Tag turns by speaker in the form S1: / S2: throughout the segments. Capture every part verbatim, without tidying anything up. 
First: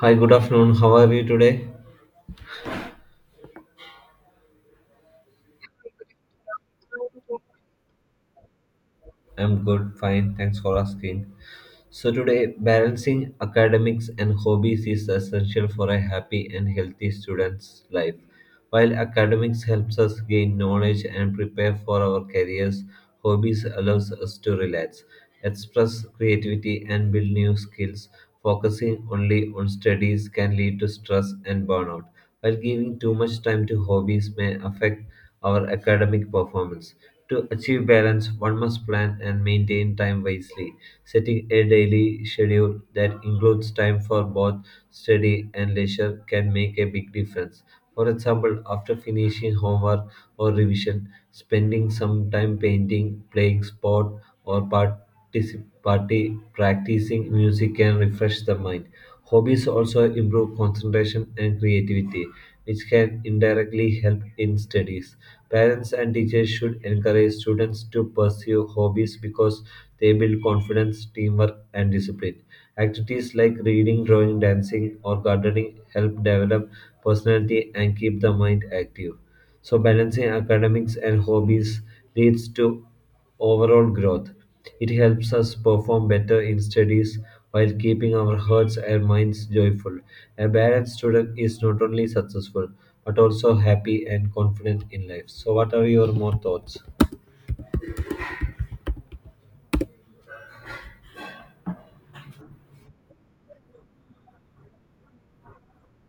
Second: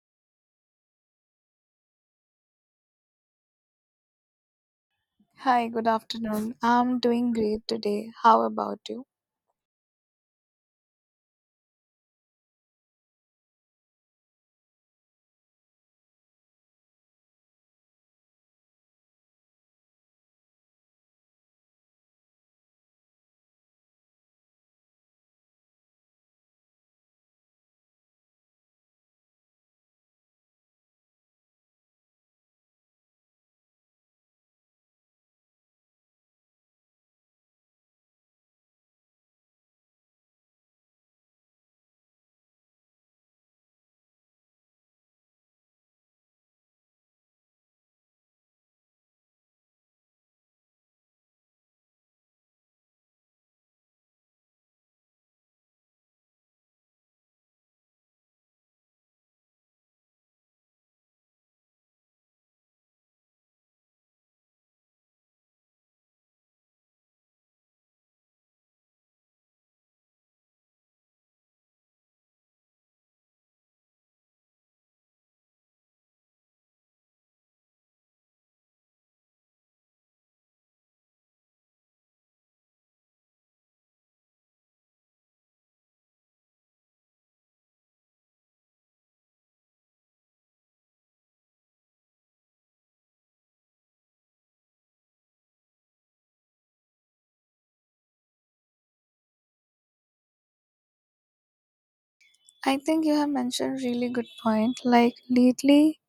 S1: Hi, good afternoon. How are you today?
S2: Hi, good afternoon. I'm doing great today. How about you?
S1: I'm good, fine. Thanks for asking. So, today, balancing academics and hobbies is essential for a happy and healthy student's life. While academics helps us gain knowledge and prepare for our careers, hobbies allows us to relax, express creativity, and build new skills. Focusing only on studies can lead to stress and burnout, while giving too much time to hobbies may affect our academic performance. To achieve balance, one must plan and maintain time wisely, setting a daily schedule that includes time for both study and leisure can make a big difference. For example, after finishing homework or revision, spending some time painting, playing sport, or particip- party, practicing music can refresh the mind. Hobbies also improve concentration and creativity, which can indirectly help in studies. Parents and teachers should encourage students to pursue hobbies because they build confidence, teamwork, and discipline. Activities like reading, drawing, dancing, or gardening help develop personality and keep the mind active. So balancing academics and hobbies leads to overall growth. It helps us perform better in studies while keeping our hearts and minds joyful. A balanced student is not only successful but also happy and confident in life. So what are your more thoughts?
S2: I think you have mentioned really good point. Like lately,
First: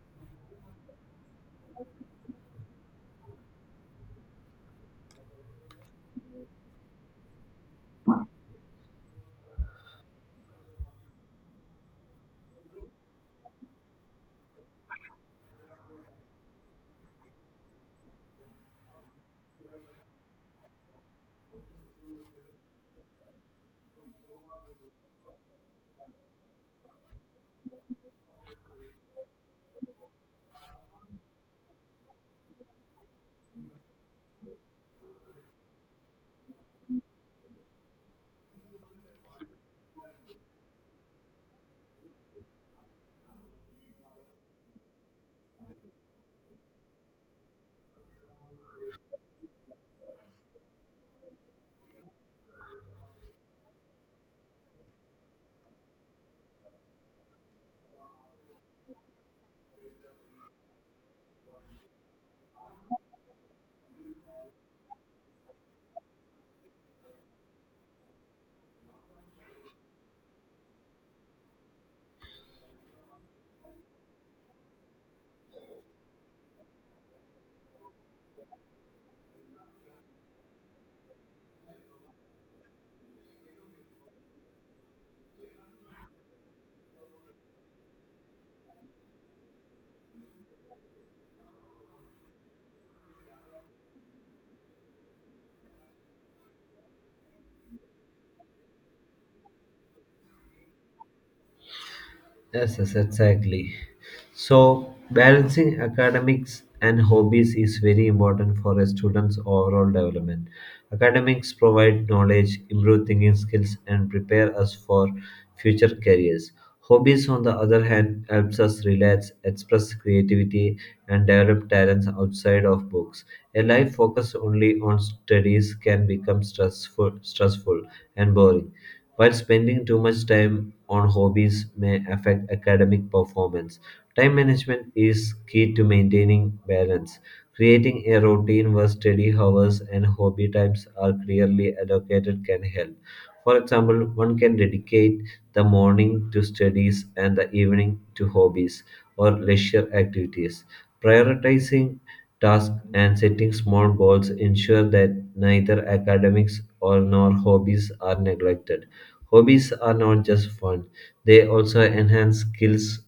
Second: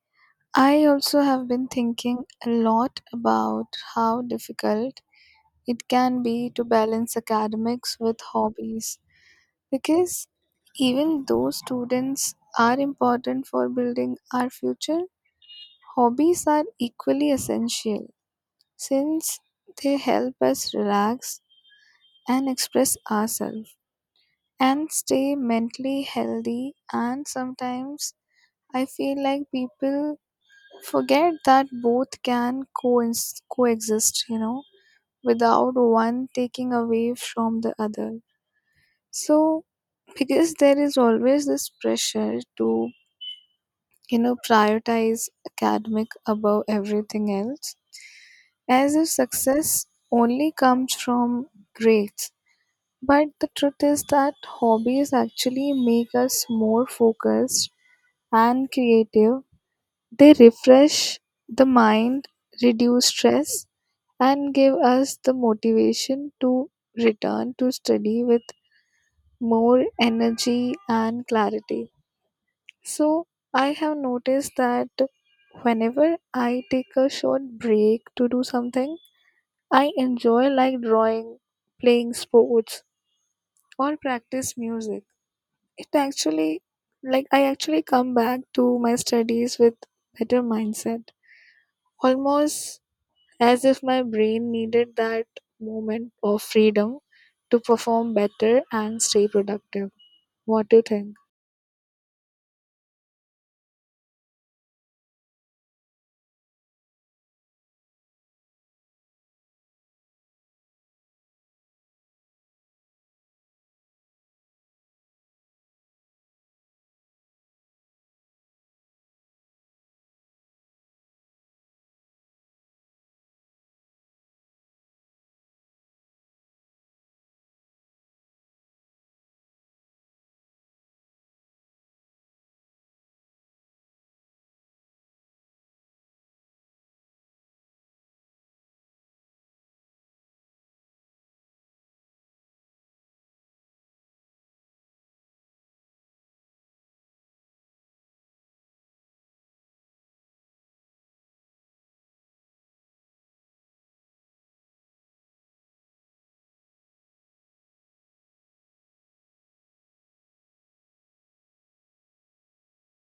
S2: I also have been thinking a lot about how difficult it can be to balance academics with hobbies because even though students are important for building our future, hobbies are equally essential since they help us relax and express ourselves. and stay mentally healthy. And sometimes I feel like people forget that both can coins coexist, you know, without one taking away from the other. So, because there is always this pressure to, you know, prioritize academic above everything else, as if success only comes from grades. But the truth is that hobbies actually make us more focused and creative. They refresh the mind, reduce stress, and give us the motivation to return to study with more energy and clarity. So, I have noticed that whenever I take a short break to do something, I enjoy like drawing, playing sports, or practice music. It actually like I actually come back to my studies with better mindset. almost as if my brain needed that moment of freedom to perform better and stay productive. What do you think?
S1: Yes, yes, exactly. So, balancing academics and hobbies is very important for a student's overall development. Academics provide knowledge, improve thinking skills, and prepare us for future careers. Hobbies, on the other hand, helps us relax, express creativity, and develop talents outside of books. A life focused only on studies can become stressful, stressful and boring while spending too much time on hobbies may affect academic performance. Time management is key to maintaining balance. Creating a routine where study hours and hobby times are clearly allocated can help. For example, one can dedicate the morning to studies and the evening to hobbies or leisure activities. Prioritizing tasks and setting small goals ensure that neither academics or nor hobbies are neglected. Hobbies are not just fun, they also enhance skills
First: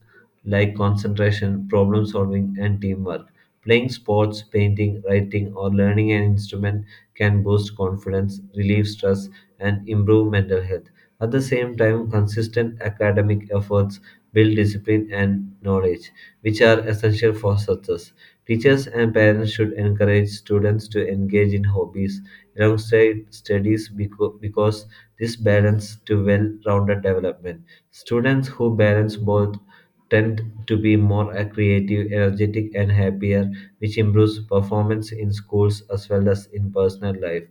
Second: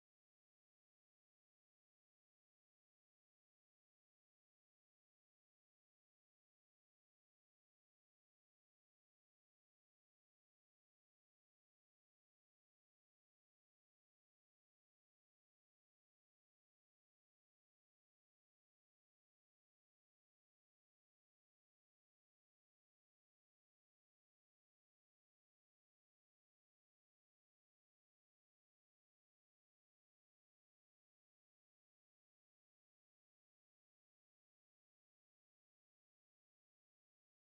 S1: like concentration, problem solving, and teamwork. Playing sports, painting, writing, or learning an instrument can boost confidence, relieve stress, and improve mental health. At the same time, consistent academic efforts build discipline and knowledge, which are essential for success. Teachers and parents should encourage students to engage in hobbies alongside studies becau- because this balance to well-rounded development. Students who balance both tend to be more uh, creative, energetic, and happier, which improves performance in schools as well as in personal life.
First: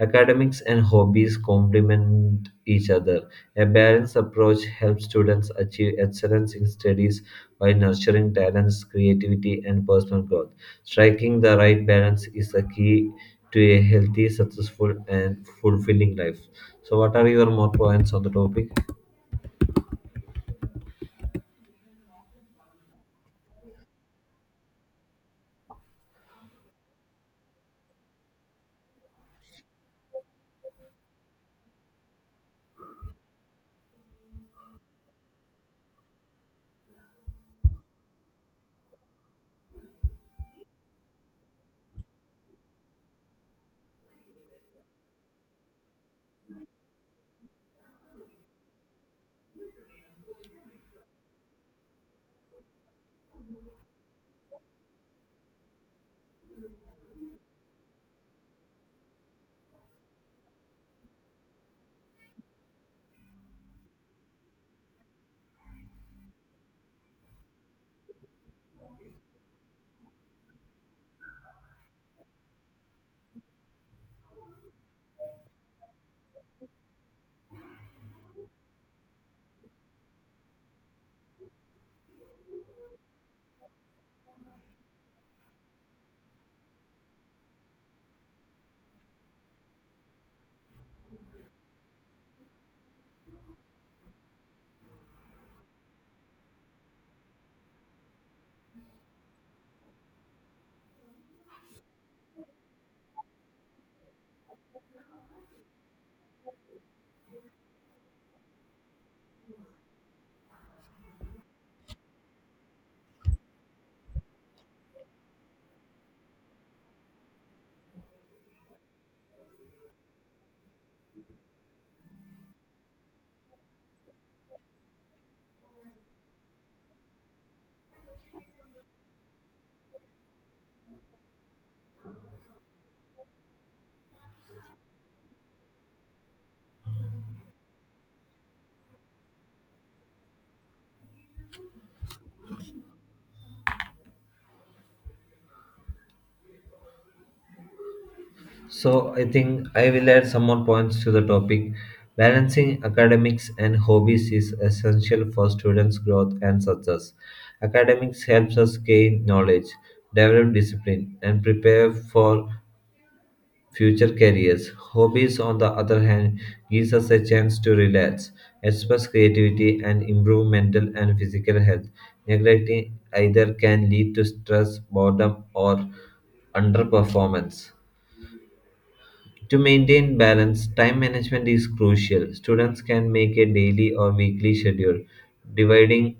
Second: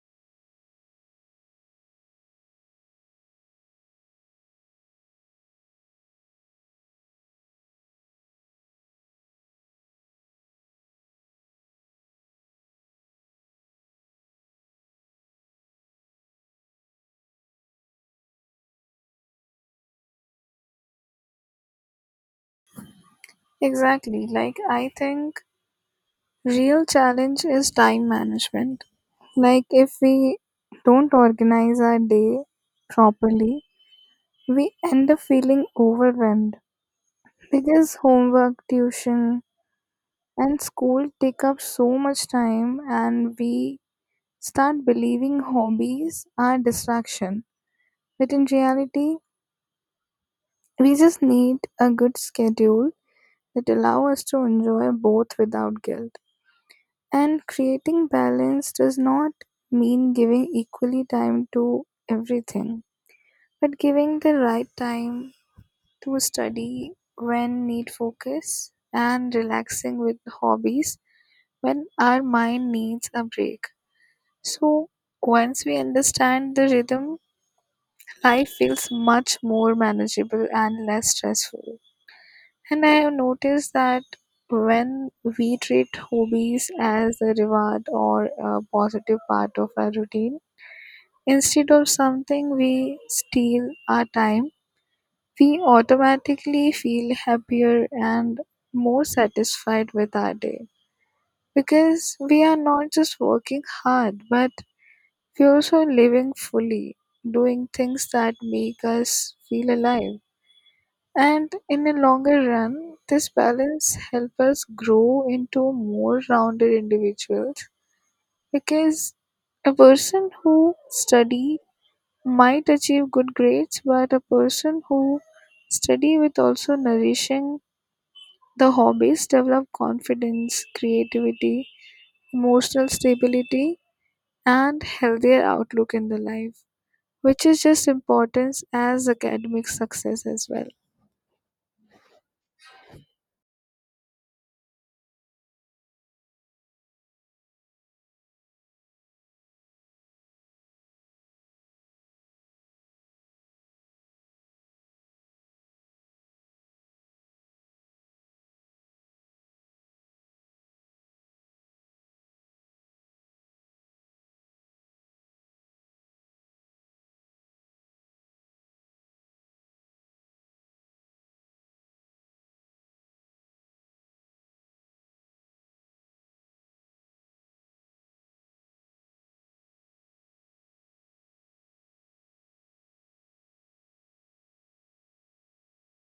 S1: Academics and hobbies complement each other. A balanced approach helps students achieve excellence in studies while nurturing talents, creativity, and personal growth. Striking the right balance is a key to a healthy, successful, and fulfilling life. So, what are your more points on the topic?
S2: Exactly. Like, I think real challenge is time management. Like, if we don't organize our day properly, we end up feeling overwhelmed because homework, tuition, and school take up so much time, and we start believing hobbies are distraction. But in reality, we just need a good schedule that allow us to enjoy both without guilt. And creating balance does not mean giving equally time to everything, but giving the right time to study when need focus and relaxing with hobbies when our mind needs a break. So once we understand the rhythm, life feels much more manageable and less stressful. And I have noticed that when we treat hobbies as a reward or a positive part of our routine, instead of something we steal our time, we automatically feel happier and more satisfied with our day. Because we are not just working hard, but we're also living fully, doing things that make us feel alive. And in a longer run, this balance helps us grow into more rounded individuals because a person who study might achieve good grades, but a person who study with also nourishing the hobbies develop confidence, creativity, emotional stability, and healthier outlook in the life, which is just important as academic success as well.
S1: So, I think I will add some more points to the topic. Balancing academics and hobbies is essential for students' growth and success. Academics helps us gain knowledge, develop discipline, and prepare for future careers. Hobbies, on the other hand, gives us a chance to relax, express creativity, and improve mental and physical health. Neglecting either can lead to stress, boredom, or underperformance. To maintain balance, time management is crucial. Students can make a daily or weekly schedule, dividing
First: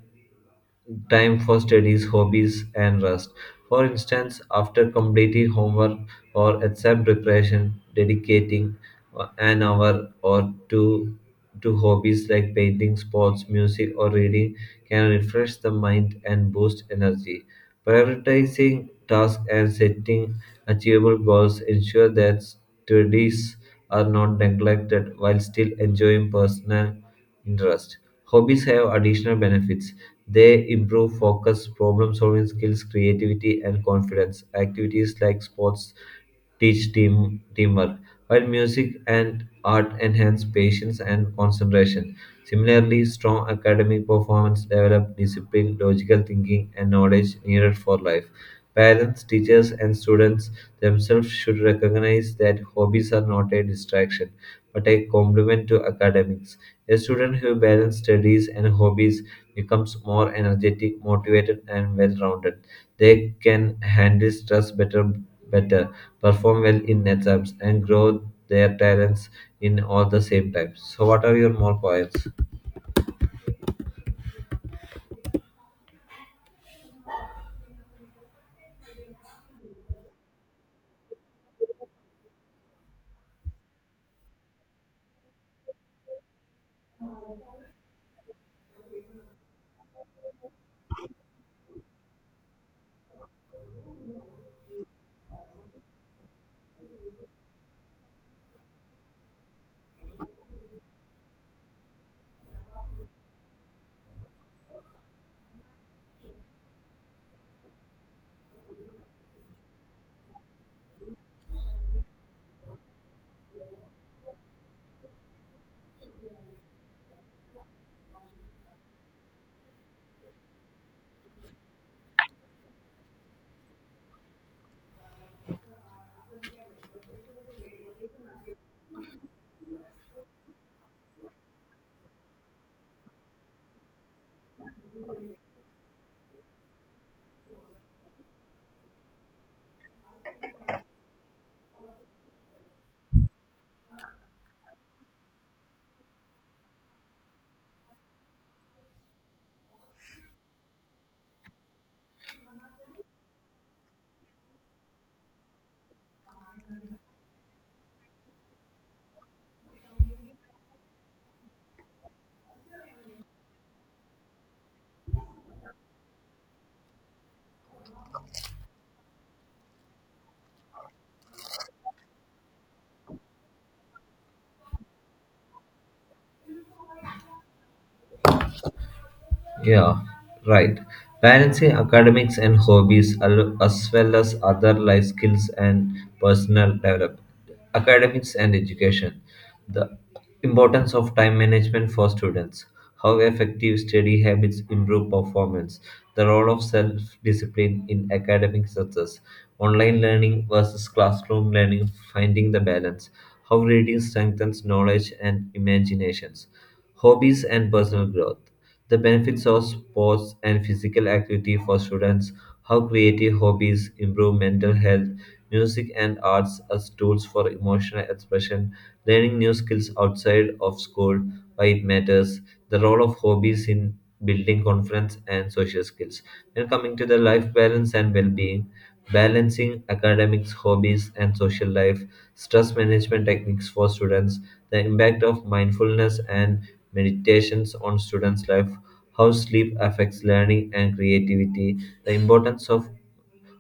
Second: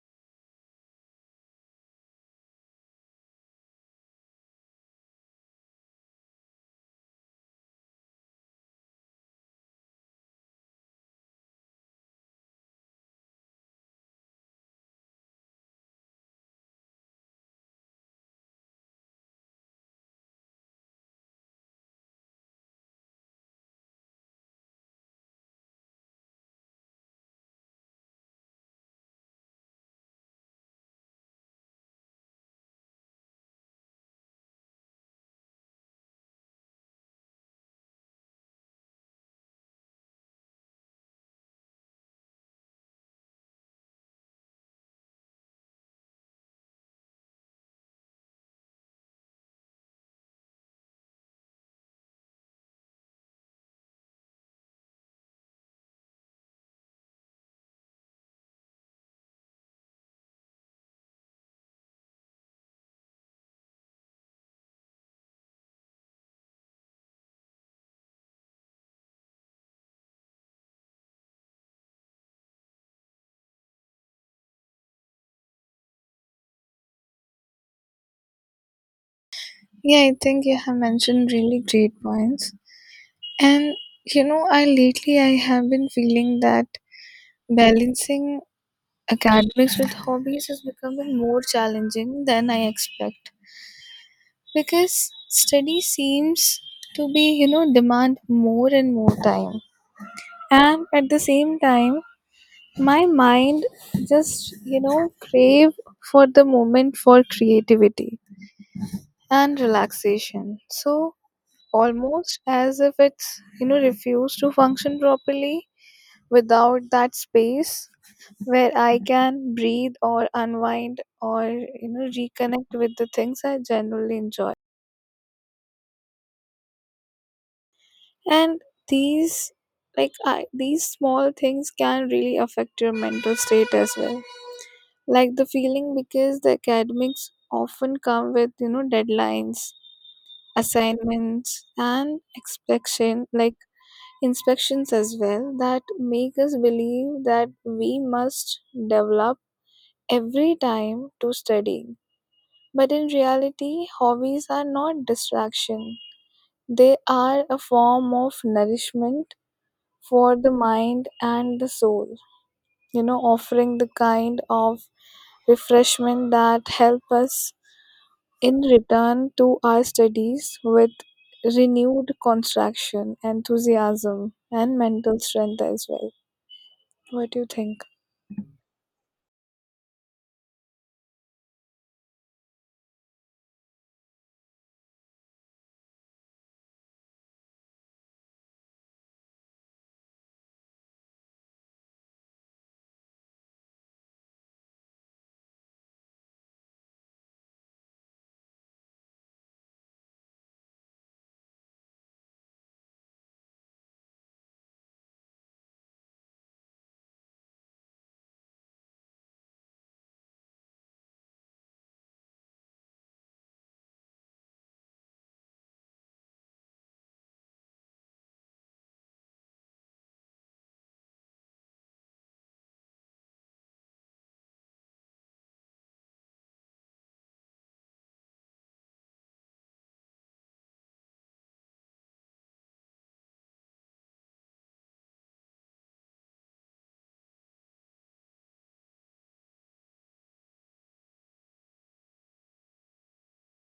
S1: time for studies, hobbies, and rest. For instance, after completing homework or exam preparation, dedicating uh, an hour or two to hobbies like painting, sports, music, or reading can refresh the mind and boost energy. Prioritizing tasks and setting achievable goals ensure that studies are not neglected while still enjoying personal interest. Hobbies have additional benefits. They improve focus, problem solving skills, creativity, and confidence. Activities like sports teach team, teamwork, while music and art enhance patience and concentration. Similarly, strong academic performance develop discipline, logical thinking, and knowledge needed for life. Parents, teachers, and students themselves should recognize that hobbies are not a distraction but a complement to academics. A student who balances studies and hobbies becomes more energetic, motivated, and well rounded. They can handle stress better, better, perform well in exams, and grow their talents in all the same time. So, what are your more points?
S2: Yeah, I think you have mentioned really great points. And you know, I lately I have been feeling that balancing academics with hobbies is becoming more challenging than I expect because study seems to be, you know, demand more and more time. And at the same time, my mind just, you know, crave for the moment for creativity and relaxation. So almost as if it's, you know, refused to function properly without that space where I can breathe or unwind or you know reconnect with the things I genuinely enjoy. And these like I, these small things can really affect your mental state as well. Like the feeling because the academics often come with you know deadlines, assignments and inspection like inspections as well that make us believe that we must develop every time to studying. But in reality, hobbies are not distraction. They are a form of nourishment for the mind and the soul, you know, offering the kind of refreshment that help us in return to our studies with renewed construction, enthusiasm, and mental strength as well. What do you think?
S1: Yeah, right. Balancing academics and hobbies al- as well as other life skills and personal development. Academics and education. The importance of time management for students. How effective study habits improve performance. The role of self discipline in academic success. Online learning versus classroom learning. Finding the balance. How reading strengthens knowledge and imaginations. Hobbies and personal growth the benefits of sports and physical activity for students, how creative hobbies improve mental health, music and arts as tools for emotional expression, learning new skills outside of school, why it matters, the role of hobbies in building confidence and social skills. Then coming to the life balance and well-being, balancing academics, hobbies, and social life, stress management techniques for students, the impact of mindfulness and meditations on students' life, how sleep affects learning and creativity, the importance of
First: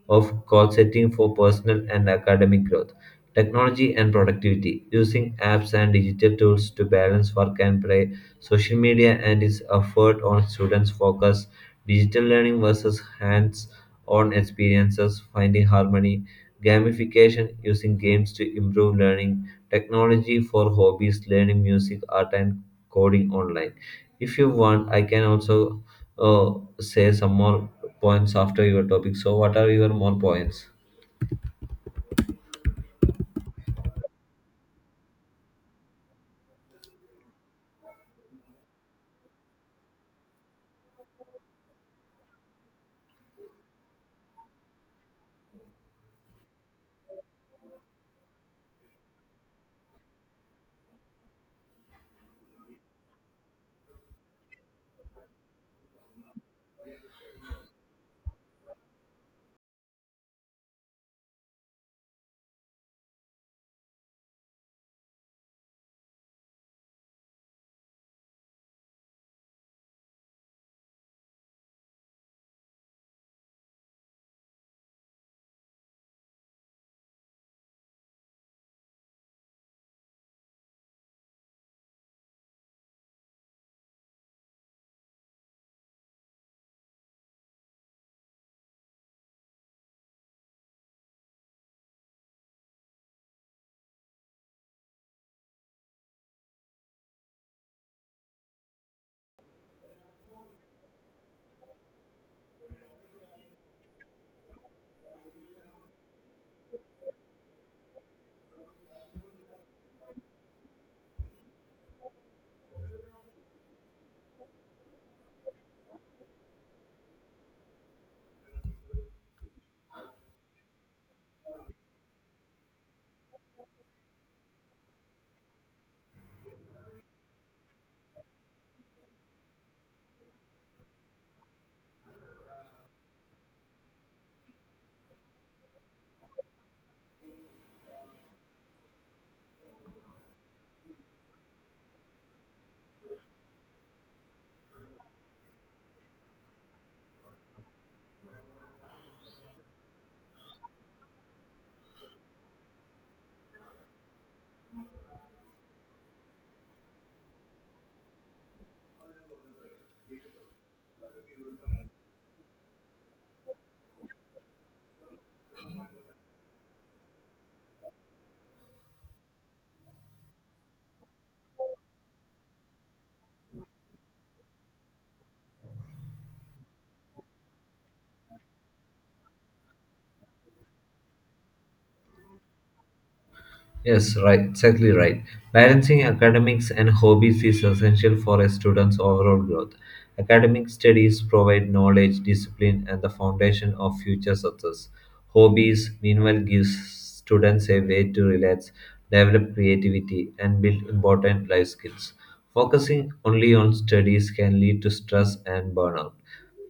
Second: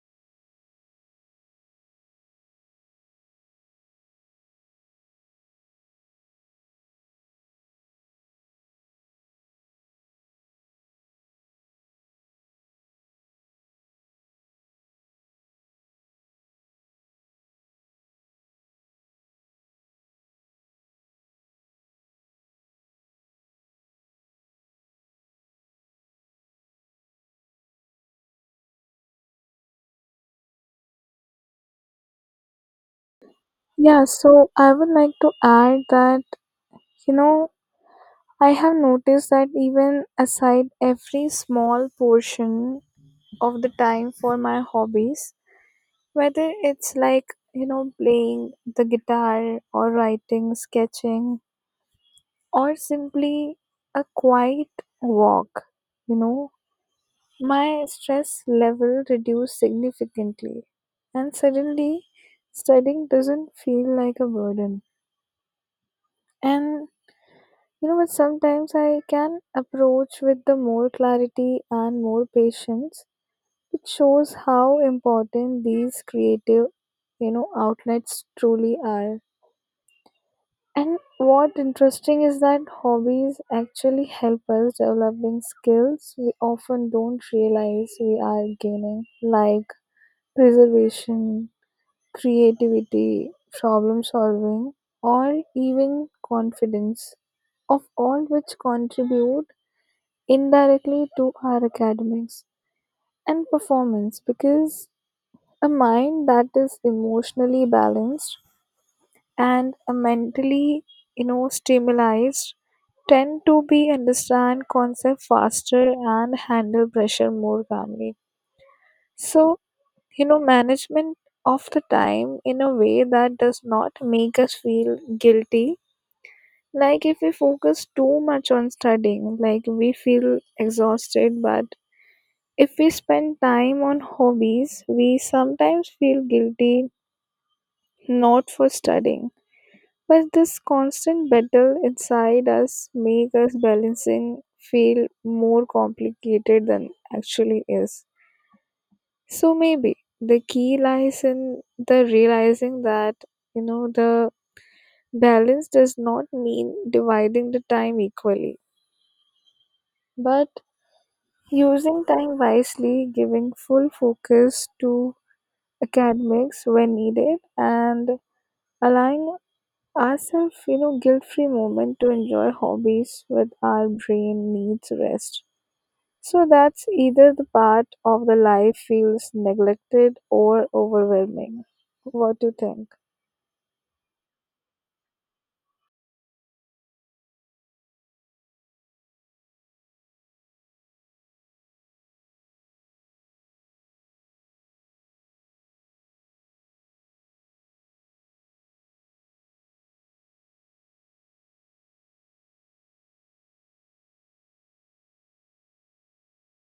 S1: of goal setting for personal and academic growth. Technology and productivity using apps and digital tools to balance work and play, social media and its effort on students' focus, digital learning versus hands on experiences, finding harmony, gamification using games to improve learning, technology for hobbies, learning music, art, and coding online. If you want, I can also Oh, say some more points after your topic. So, what are your more points?
S2: Yeah, so I would like to add that, you know, I have noticed that even aside every small portion of the time for my hobbies, whether it's like, you know, playing the guitar or writing, sketching, or simply a quiet walk, you know, my stress level reduced significantly. And suddenly, studying doesn't feel like a burden. And You know what? Sometimes I can approach with the more clarity and more patience. It shows how important these creative, you know, outlets truly are. And what interesting is that hobbies actually help us developing skills we often don't realize we are gaining, like preservation, creativity, problem solving, or even confidence of all which contribute indirectly to our academics and performance because a mind that is emotionally balanced and a mentally you know stimulated tend to be understand concept faster and handle pressure more calmly, so you know management of the time in a way that does not make us feel guilty, like if we focus too much on studying like we feel exhausted but If we spend time on hobbies, we sometimes feel guilty not for studying. But this constant battle inside us makes us balancing feel more complicated than actually is. So maybe the key lies in the realizing that you know the balance does not mean dividing the time equally, but using time wisely, giving full focus to academics when needed and allowing ourselves you know guilt-free moment to enjoy hobbies with our brain needs rest, so that's either the part of the life feels neglected or overwhelming. What do you think?
S1: Yes, right, exactly right. Balancing academics and hobbies is essential for a student's overall growth. Academic studies provide knowledge, discipline, and the foundation of future success. Hobbies, meanwhile, gives students a way to relax, develop creativity, and build important life skills. Focusing only on studies can lead to stress and burnout,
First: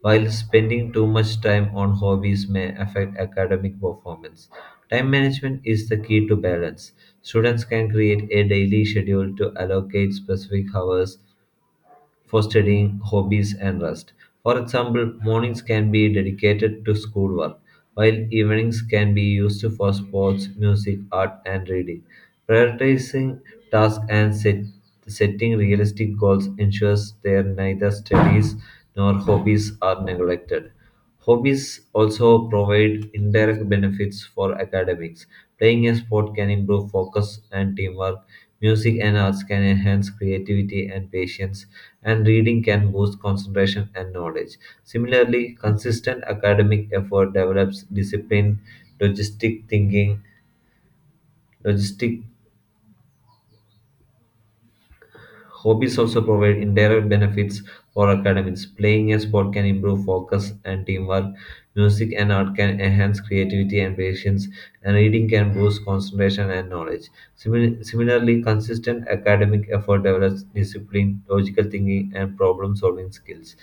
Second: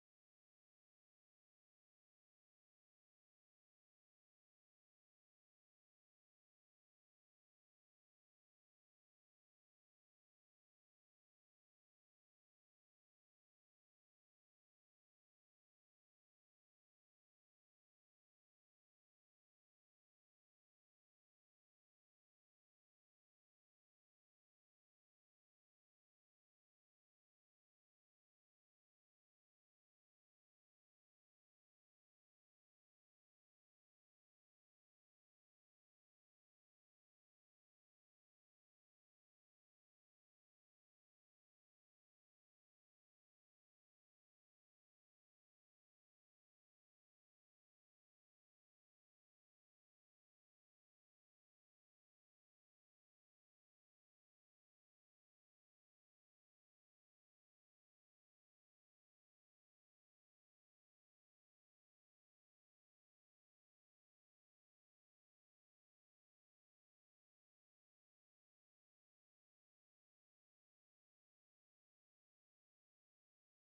S1: while spending too much time on hobbies may affect academic performance. Time management is the key to balance. Students can create a daily schedule to allocate specific hours for studying, hobbies, and rest. For example, mornings can be dedicated to schoolwork, while evenings can be used for sports, music, art, and reading. Prioritizing tasks and set- setting realistic goals ensures that neither studies nor hobbies are neglected. Hobbies also provide indirect benefits for academics. Playing a sport can improve focus and teamwork. Music and arts can enhance creativity and patience, and reading can boost concentration and knowledge. Similarly, consistent academic effort develops discipline, logistic thinking, logistic Hobbies also provide indirect benefits for academics. Playing a sport can improve focus and teamwork. Music and art can enhance creativity and patience, and reading can boost concentration and knowledge. Simi- Similarly, consistent academic effort develops discipline, logical thinking, and problem solving skills.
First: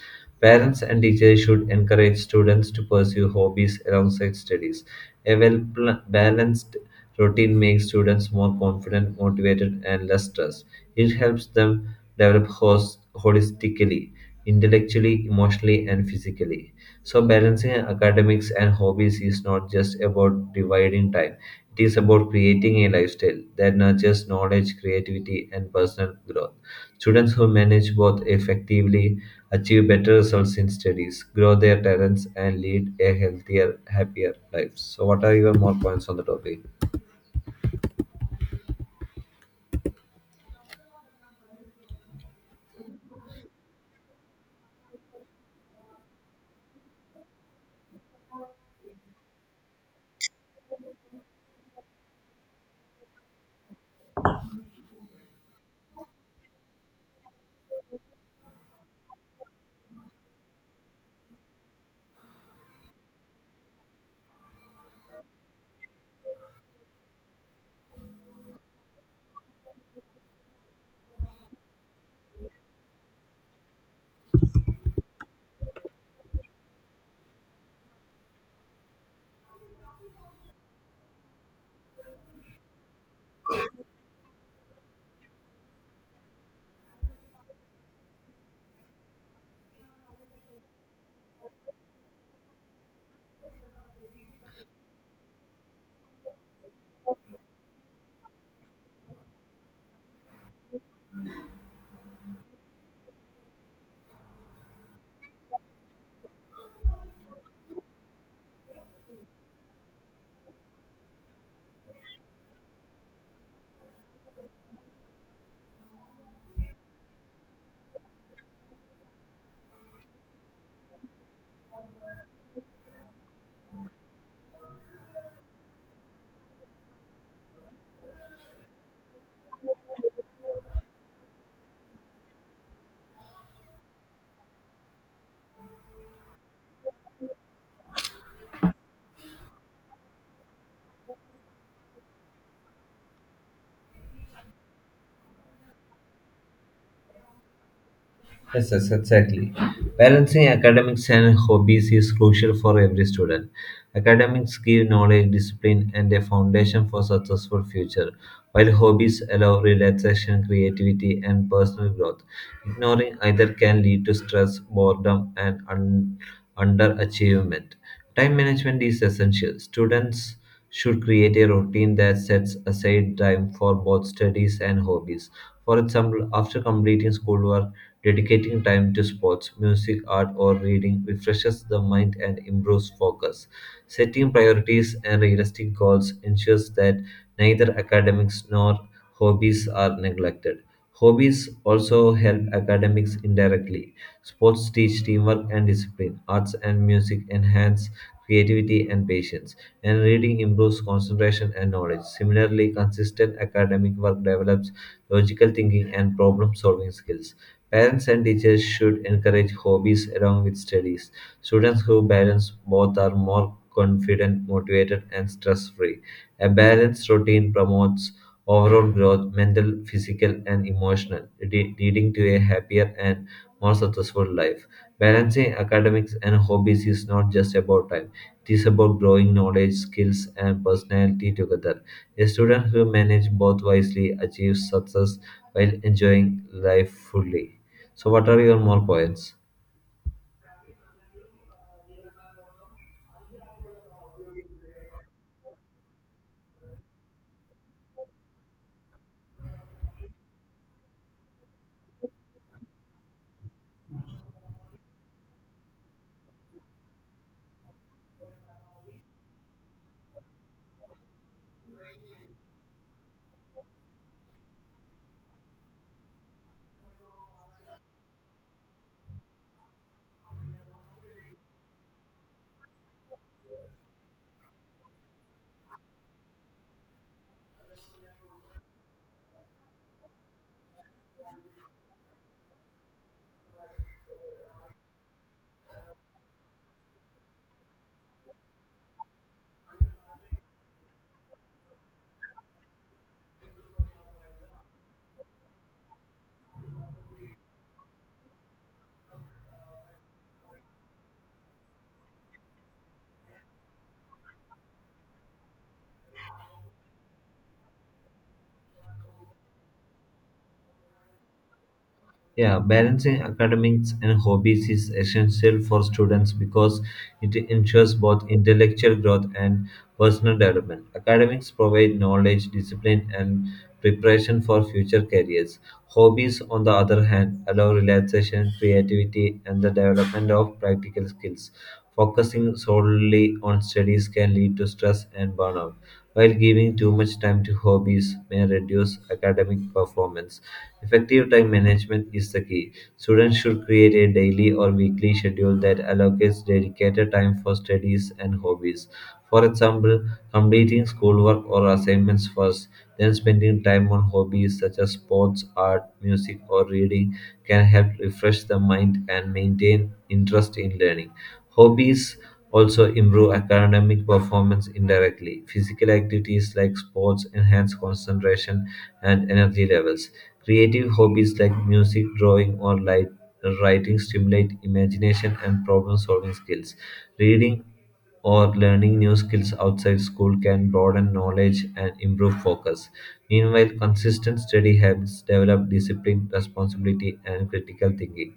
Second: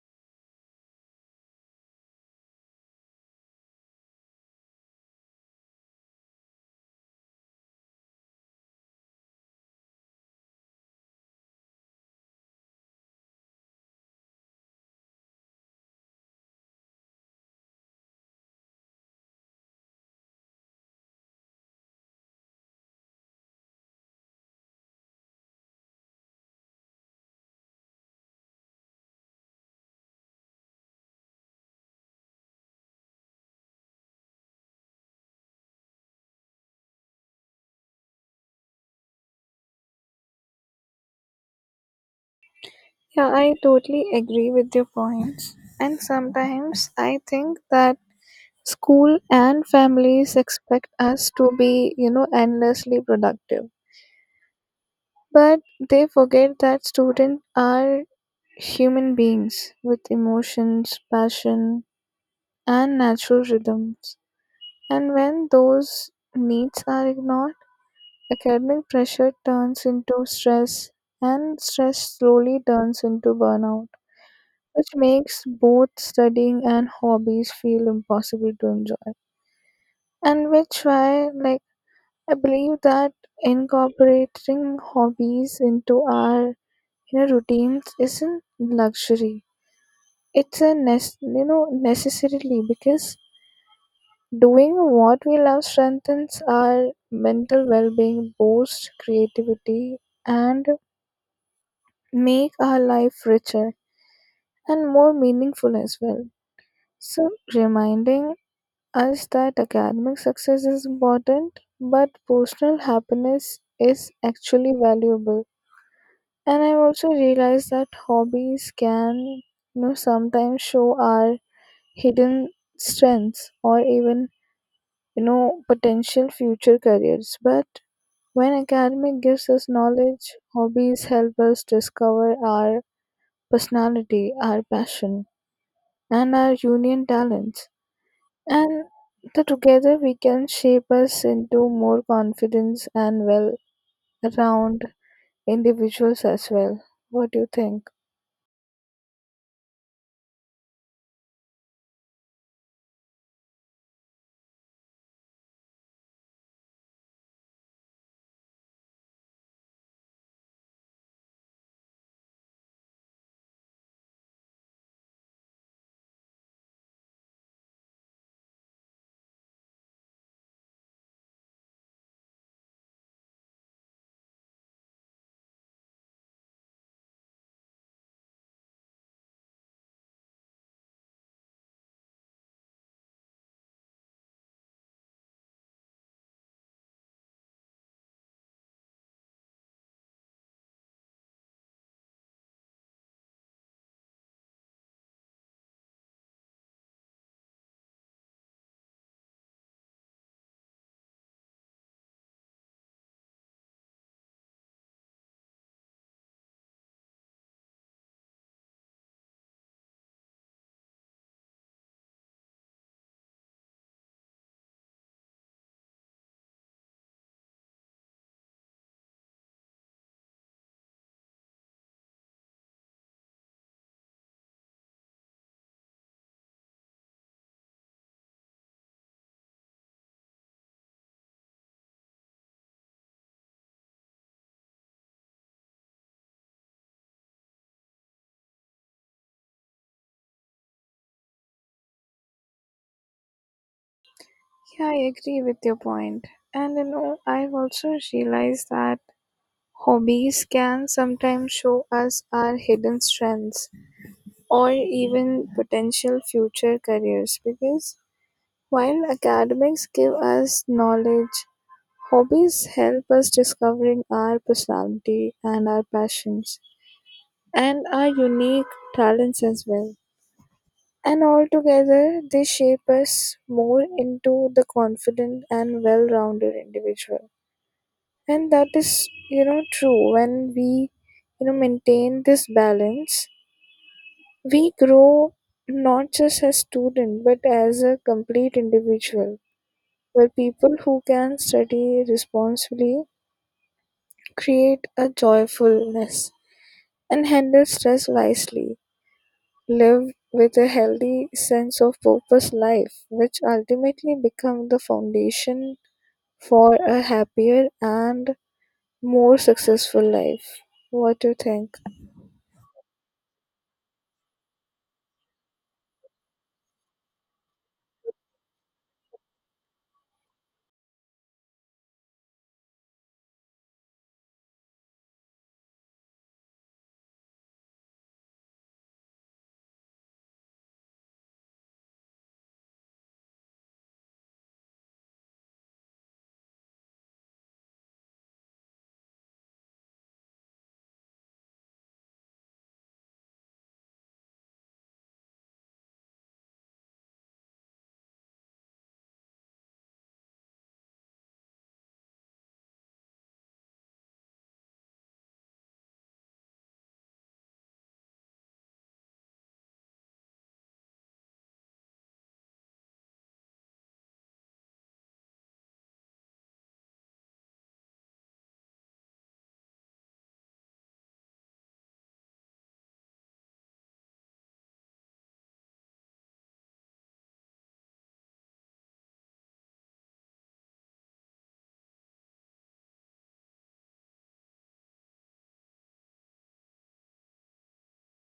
S1: Parents and teachers should encourage students to pursue hobbies alongside studies. A well pl- balanced routine makes students more confident, motivated, and less stressed. It helps them develop hos- holistically, intellectually, emotionally, and physically. So, balancing academics and hobbies is not just about dividing time, it is about creating a lifestyle that nurtures knowledge, creativity, and personal growth. Students who manage both effectively achieve better results in studies, grow their talents, and lead a healthier, happier life. So, what are your more points on the topic?
S2: Yeah, i totally agree with your points. And sometimes i think that school and families expect us to be you know endlessly productive, but they forget that students are Human beings with emotions, passion, and natural rhythms. And when those needs are ignored, academic pressure turns into stress, and stress slowly turns into burnout, which makes both studying and hobbies feel impossible to enjoy. And which why, like, I believe that incorporating hobbies into our you know, routines isn't luxury, it's a ness you know necessarily because doing what we love strengthens our mental well-being, boosts creativity, and make our life richer and more meaningful as well. So reminding us that academic success is important but personal happiness is actually valuable. And i also realized that hobbies can you know sometimes show our hidden strengths, or even you know, potential future careers. But when academic gives us knowledge, hobbies help us discover our personality, our passion, and our union talents. And the together we can shape us into more confidence and well round individuals as well. What do you think?
S1: Yes, yes, exactly. Balancing academics and hobbies is crucial for every student. Academics give knowledge, discipline, and a foundation for successful future, while hobbies allow relaxation, creativity, and personal growth. Ignoring either can lead to stress, boredom, and un- underachievement. Time management is essential. Students should create a routine that sets aside time for both studies and hobbies. For example, after completing schoolwork, dedicating time to sports, music, art, or reading refreshes the mind and improves focus. Setting priorities and realistic goals ensures that neither academics nor hobbies are neglected. Hobbies also help academics indirectly. Sports teach teamwork and discipline. Arts and music enhance creativity and patience. And reading improves concentration and knowledge. Similarly, consistent academic work develops logical thinking and problem solving skills. Parents and teachers should encourage hobbies along with studies. Students who balance both are more confident, motivated, and stress free. A balanced routine promotes overall growth, mental, physical, and emotional, le- leading to a happier and more successful life. Balancing academics and hobbies is not just about time, it is about growing knowledge, skills, and personality together. A student who manages both wisely achieves success while enjoying life fully. So, what are your more points?
S2: Yeah, I agree with your point. And you know, I've also realized that hobbies can sometimes show us our hidden strengths, or even potential future careers because while academics give us knowledge, hobbies help us discovering our personality and our passions and our unique talents as well. And altogether they shape us more into the confident and well-rounded individual, and that is you know true when we you know maintain this balance. We grow not just as student but as a complete individual. We're people who can study responsibly, create a joyfulness, and handle stress wisely. Live with a healthy sense of purpose life, which ultimately become the foundation for a happier and more successful life. What do you think?
S1: Yeah, balancing academics and hobbies is essential for students because it ensures both intellectual growth and personal development. Academics provide knowledge, discipline, and preparation for future careers. Hobbies, on the other hand, allow relaxation, creativity, and the development of practical skills. Focusing solely on studies can lead to stress and burnout while giving too much time to hobbies may reduce academic performance. Effective time management is the key. Students should create a daily or weekly schedule that allocates dedicated time for studies and hobbies. For example, completing schoolwork or assignments first, then spending time on hobbies such as sports, art, music, or reading can help refresh the mind and maintain interest in learning. Hobbies also improve academic performance indirectly. Physical activities like sports enhance concentration and energy levels. Creative hobbies like music, drawing, or light, writing stimulate imagination and problem solving skills. Reading or learning new skills outside school can broaden knowledge and improve focus. Meanwhile, consistent study helps develop discipline, responsibility, and critical thinking.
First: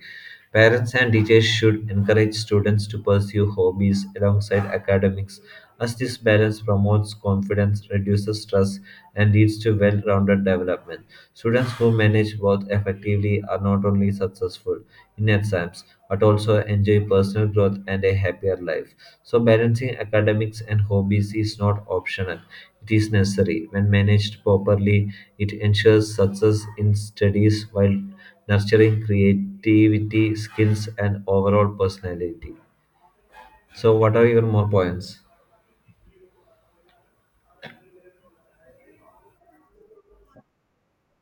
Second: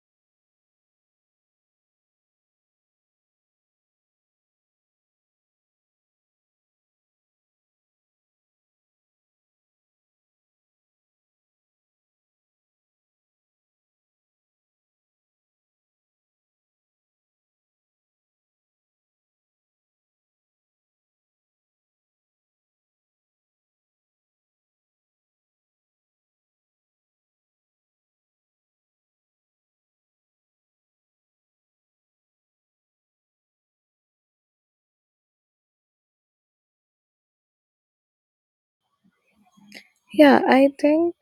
S1: Parents and teachers should encourage students to pursue hobbies alongside academics, as this balance promotes confidence, reduces stress, and leads to well rounded development. Students who manage both effectively are not only successful in exams but also enjoy personal growth and a happier life. So, balancing academics and hobbies is not optional, it is necessary. When managed properly, it ensures success in studies while nurturing creativity, skills, and overall personality. So, what are your more points?
S2: Yeah, I think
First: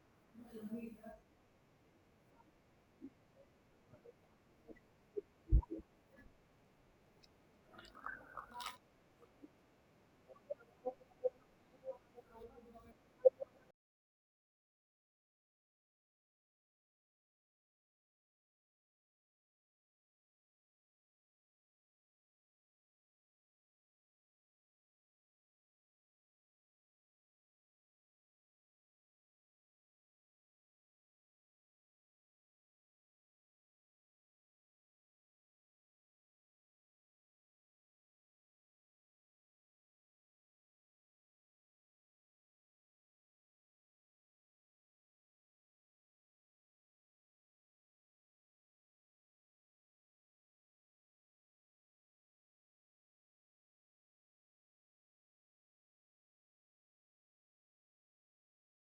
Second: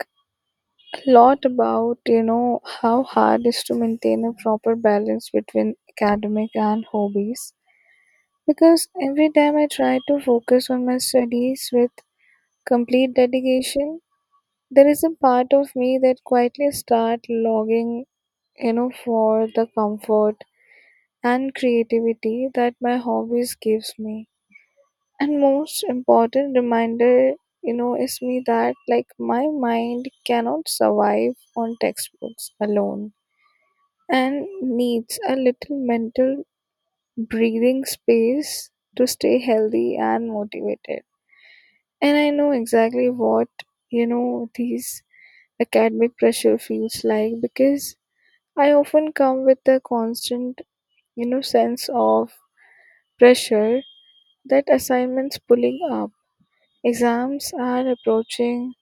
S2: lot about you know how hard is to maintain a proper balance between academic and hobbies, because every time i try to focus on my studies with complete dedication, there is a part of me that quietly start logging, you know for the comfort and creativity that my hobbies gives me. And most important reminder you know is me that like my mind cannot survive on textbooks alone and needs a little mental breathing space to stay healthy and motivated. And I know exactly what, you know, these academic pressure feels like because I often come with the constant, you know, sense of pressure that assignments pulling up, exams are approaching,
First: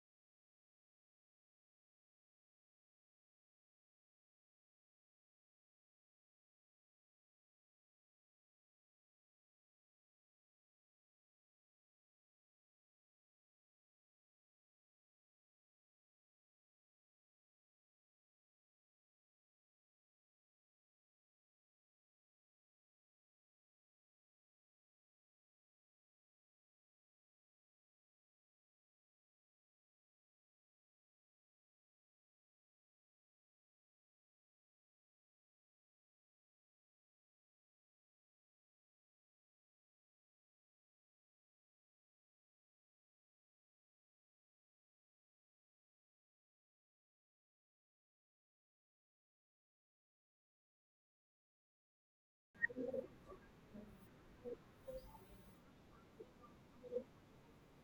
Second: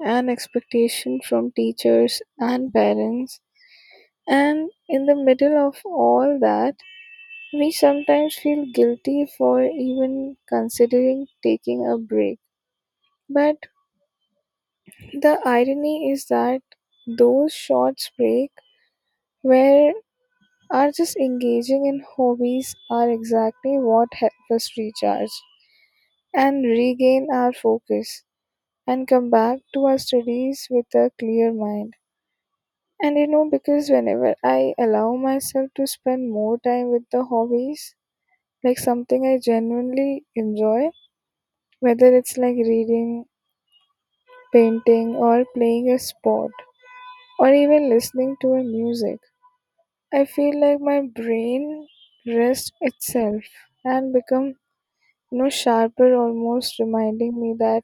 S2: and expectation from teachers and parents. And in the middle of all that, We sometimes feel guilty for even considering taking a break. But the irony is that those short breaks where are just engaging in hobbies are exactly what help us recharge and regain our focus and come back to our studies with a clear mind. And you know, because whenever I allow myself to spend more time with the hobbies, like something I genuinely enjoy, whether it's like reading, painting or playing a sport or even listening to a music, i feel like my brain rests itself and become you know sharper, almost reminding me that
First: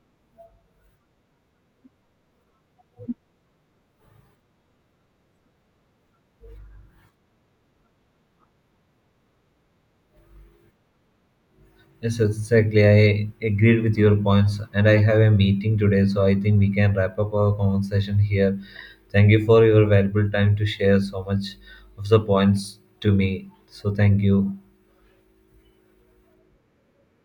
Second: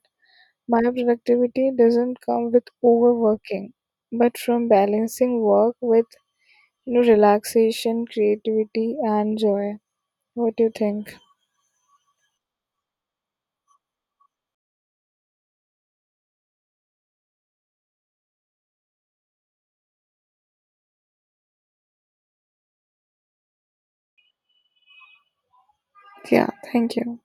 S2: my productivity doesn't come with overworking but from balancing work with you know relaxation, creativity, and joy. What do you think?
S1: Yes, exactly. I agreed with your points, and I have a meeting today, so I think we can wrap up our conversation here. Thank you for your valuable time to share so much of the points to me. So, thank you.
S2: Yeah, thank you.